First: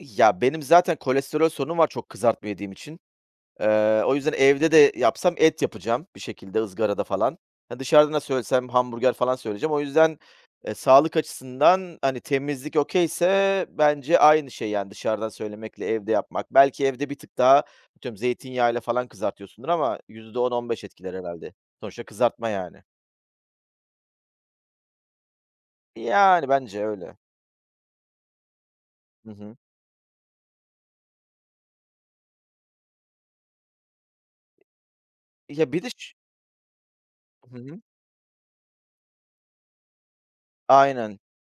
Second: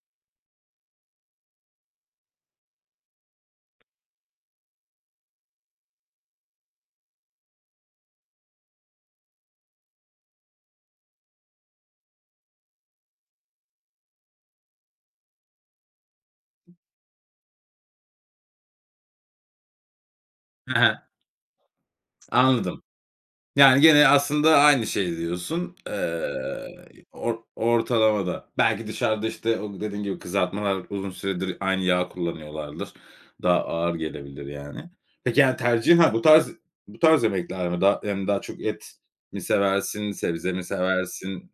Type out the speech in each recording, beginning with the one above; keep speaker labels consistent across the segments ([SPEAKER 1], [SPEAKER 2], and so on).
[SPEAKER 1] Ya, benim zaten kolesterol sorunum var çok kızartma yediğim için. Eee, o yüzden evde de yapsam et yapacağım bir şekilde ızgarada falan. Ha, dışarıdan da söylesem hamburger falan söyleyeceğim. O yüzden, eee, sağlık açısından, hani, temizlik okay'se bence aynı şey, yani, dışarıdan söylemekle evde yapmak. Belki evde bir tık daha atıyorum zeytinyağıyla falan kızartıyorsundur ama yüzde on on
[SPEAKER 2] He
[SPEAKER 1] beş
[SPEAKER 2] he.
[SPEAKER 1] etkiler herhâlde. Sonuçta kızartma,
[SPEAKER 2] Anladım.
[SPEAKER 1] yani.
[SPEAKER 2] Yani, gene aslında aynı şeyi diyorsun.
[SPEAKER 1] Yani, bence
[SPEAKER 2] Eee,
[SPEAKER 1] öyle.
[SPEAKER 2] or ortalamada. Belki dışarıda,
[SPEAKER 1] Hı hı.
[SPEAKER 2] işte, o dediğin gibi kızartmalar uzun süredir aynı yağı kullanıyorlardır. Daha ağır gelebilir, yani. Peki, hani,
[SPEAKER 1] Ya bir de
[SPEAKER 2] tercihin ha
[SPEAKER 1] ş
[SPEAKER 2] bu tarz bu tarz
[SPEAKER 1] Hı
[SPEAKER 2] yemekler
[SPEAKER 1] hı.
[SPEAKER 2] mi? Daha hem daha çok et mi seversin, sebze mi
[SPEAKER 1] Aynen.
[SPEAKER 2] seversin?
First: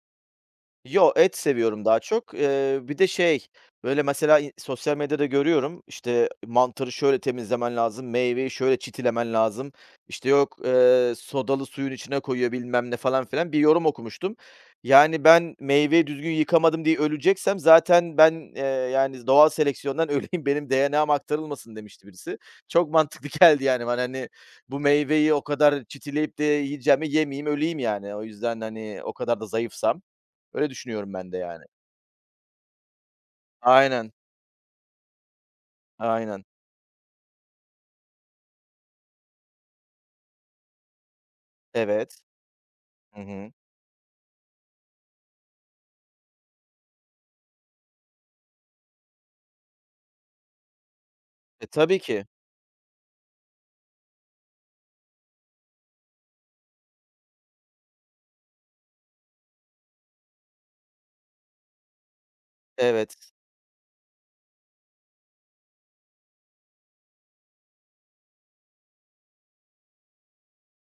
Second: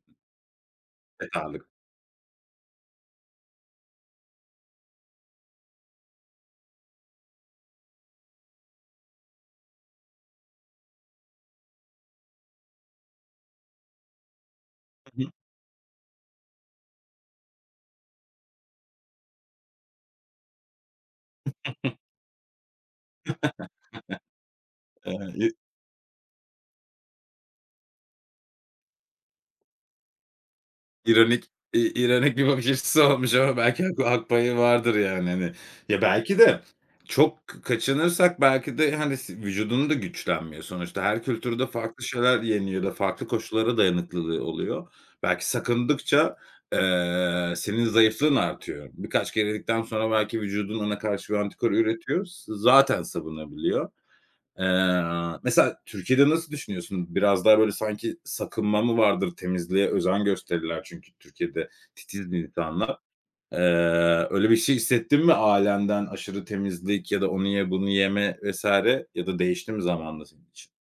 [SPEAKER 1] Yo, et
[SPEAKER 2] Et ağırlık
[SPEAKER 1] seviyorum daha çok. Eee, bir de şey, böyle, mesela, i sosyal medyada görüyorum, işte, mantarı şöyle temizlemen lazım, meyveyi şöyle çitilemen lazım, işte, yok, eee, sodalı suyun içine koyuyor, bilmem ne, falan filan. Bir yorum okumuştum.
[SPEAKER 2] Hı
[SPEAKER 1] "Yani,
[SPEAKER 2] hı.
[SPEAKER 1] ben meyveyi düzgün yıkamadım diye öleceksem zaten ben, eee, yani, doğal seleksiyondan öleyim, benim DNA'm aktarılmasın." demişti birisi. Çok mantıklı geldi, yani, bana, hani, bu meyveyi o
[SPEAKER 2] [unintelligible]
[SPEAKER 1] kadar çitileyip de yiyeceğime yemeyeyim, öleyim yani. O yüzden, hani, o kadar da zayıfsam. Öyle düşünüyorum ben de,
[SPEAKER 2] İronik,
[SPEAKER 1] yani.
[SPEAKER 2] iii, ironik bir bakış açısı olmuş ama belki ha
[SPEAKER 1] Aynen.
[SPEAKER 2] haklı payı vardır, yani, hani. Ya, belki
[SPEAKER 1] Aynen.
[SPEAKER 2] de çok k kaçınırsak belki de, hani, si vücudun da güçlenmiyor. Sonuçta her kültürde farklı
[SPEAKER 1] Evet.
[SPEAKER 2] şeyler yeniyor ya da
[SPEAKER 1] Hı
[SPEAKER 2] farklı
[SPEAKER 1] hı.
[SPEAKER 2] koşullara dayanıklılığı oluyor. Belki sakındıkça, eee, senin zayıflığın artıyor. Birkaç kere yedikten sonra belki vücudun ona karşı bir
[SPEAKER 1] E,
[SPEAKER 2] antikor
[SPEAKER 1] tabii
[SPEAKER 2] üretiyor.
[SPEAKER 1] ki.
[SPEAKER 2] S zaten savunabiliyor. Eee, mesela Türkiye'de nasıl düşünüyorsun? Biraz daha, böyle, sanki sakınma mı vardır? Temizliğe özen gösterirler çünkü Türkiye'de titizdir insanlar.
[SPEAKER 1] Evet.
[SPEAKER 2] Eee, öyle bir şey hissettin mi ailenden aşırı temizlik ya da onu ye, bunu yeme vs. ya da değişti mi zamanla senin için?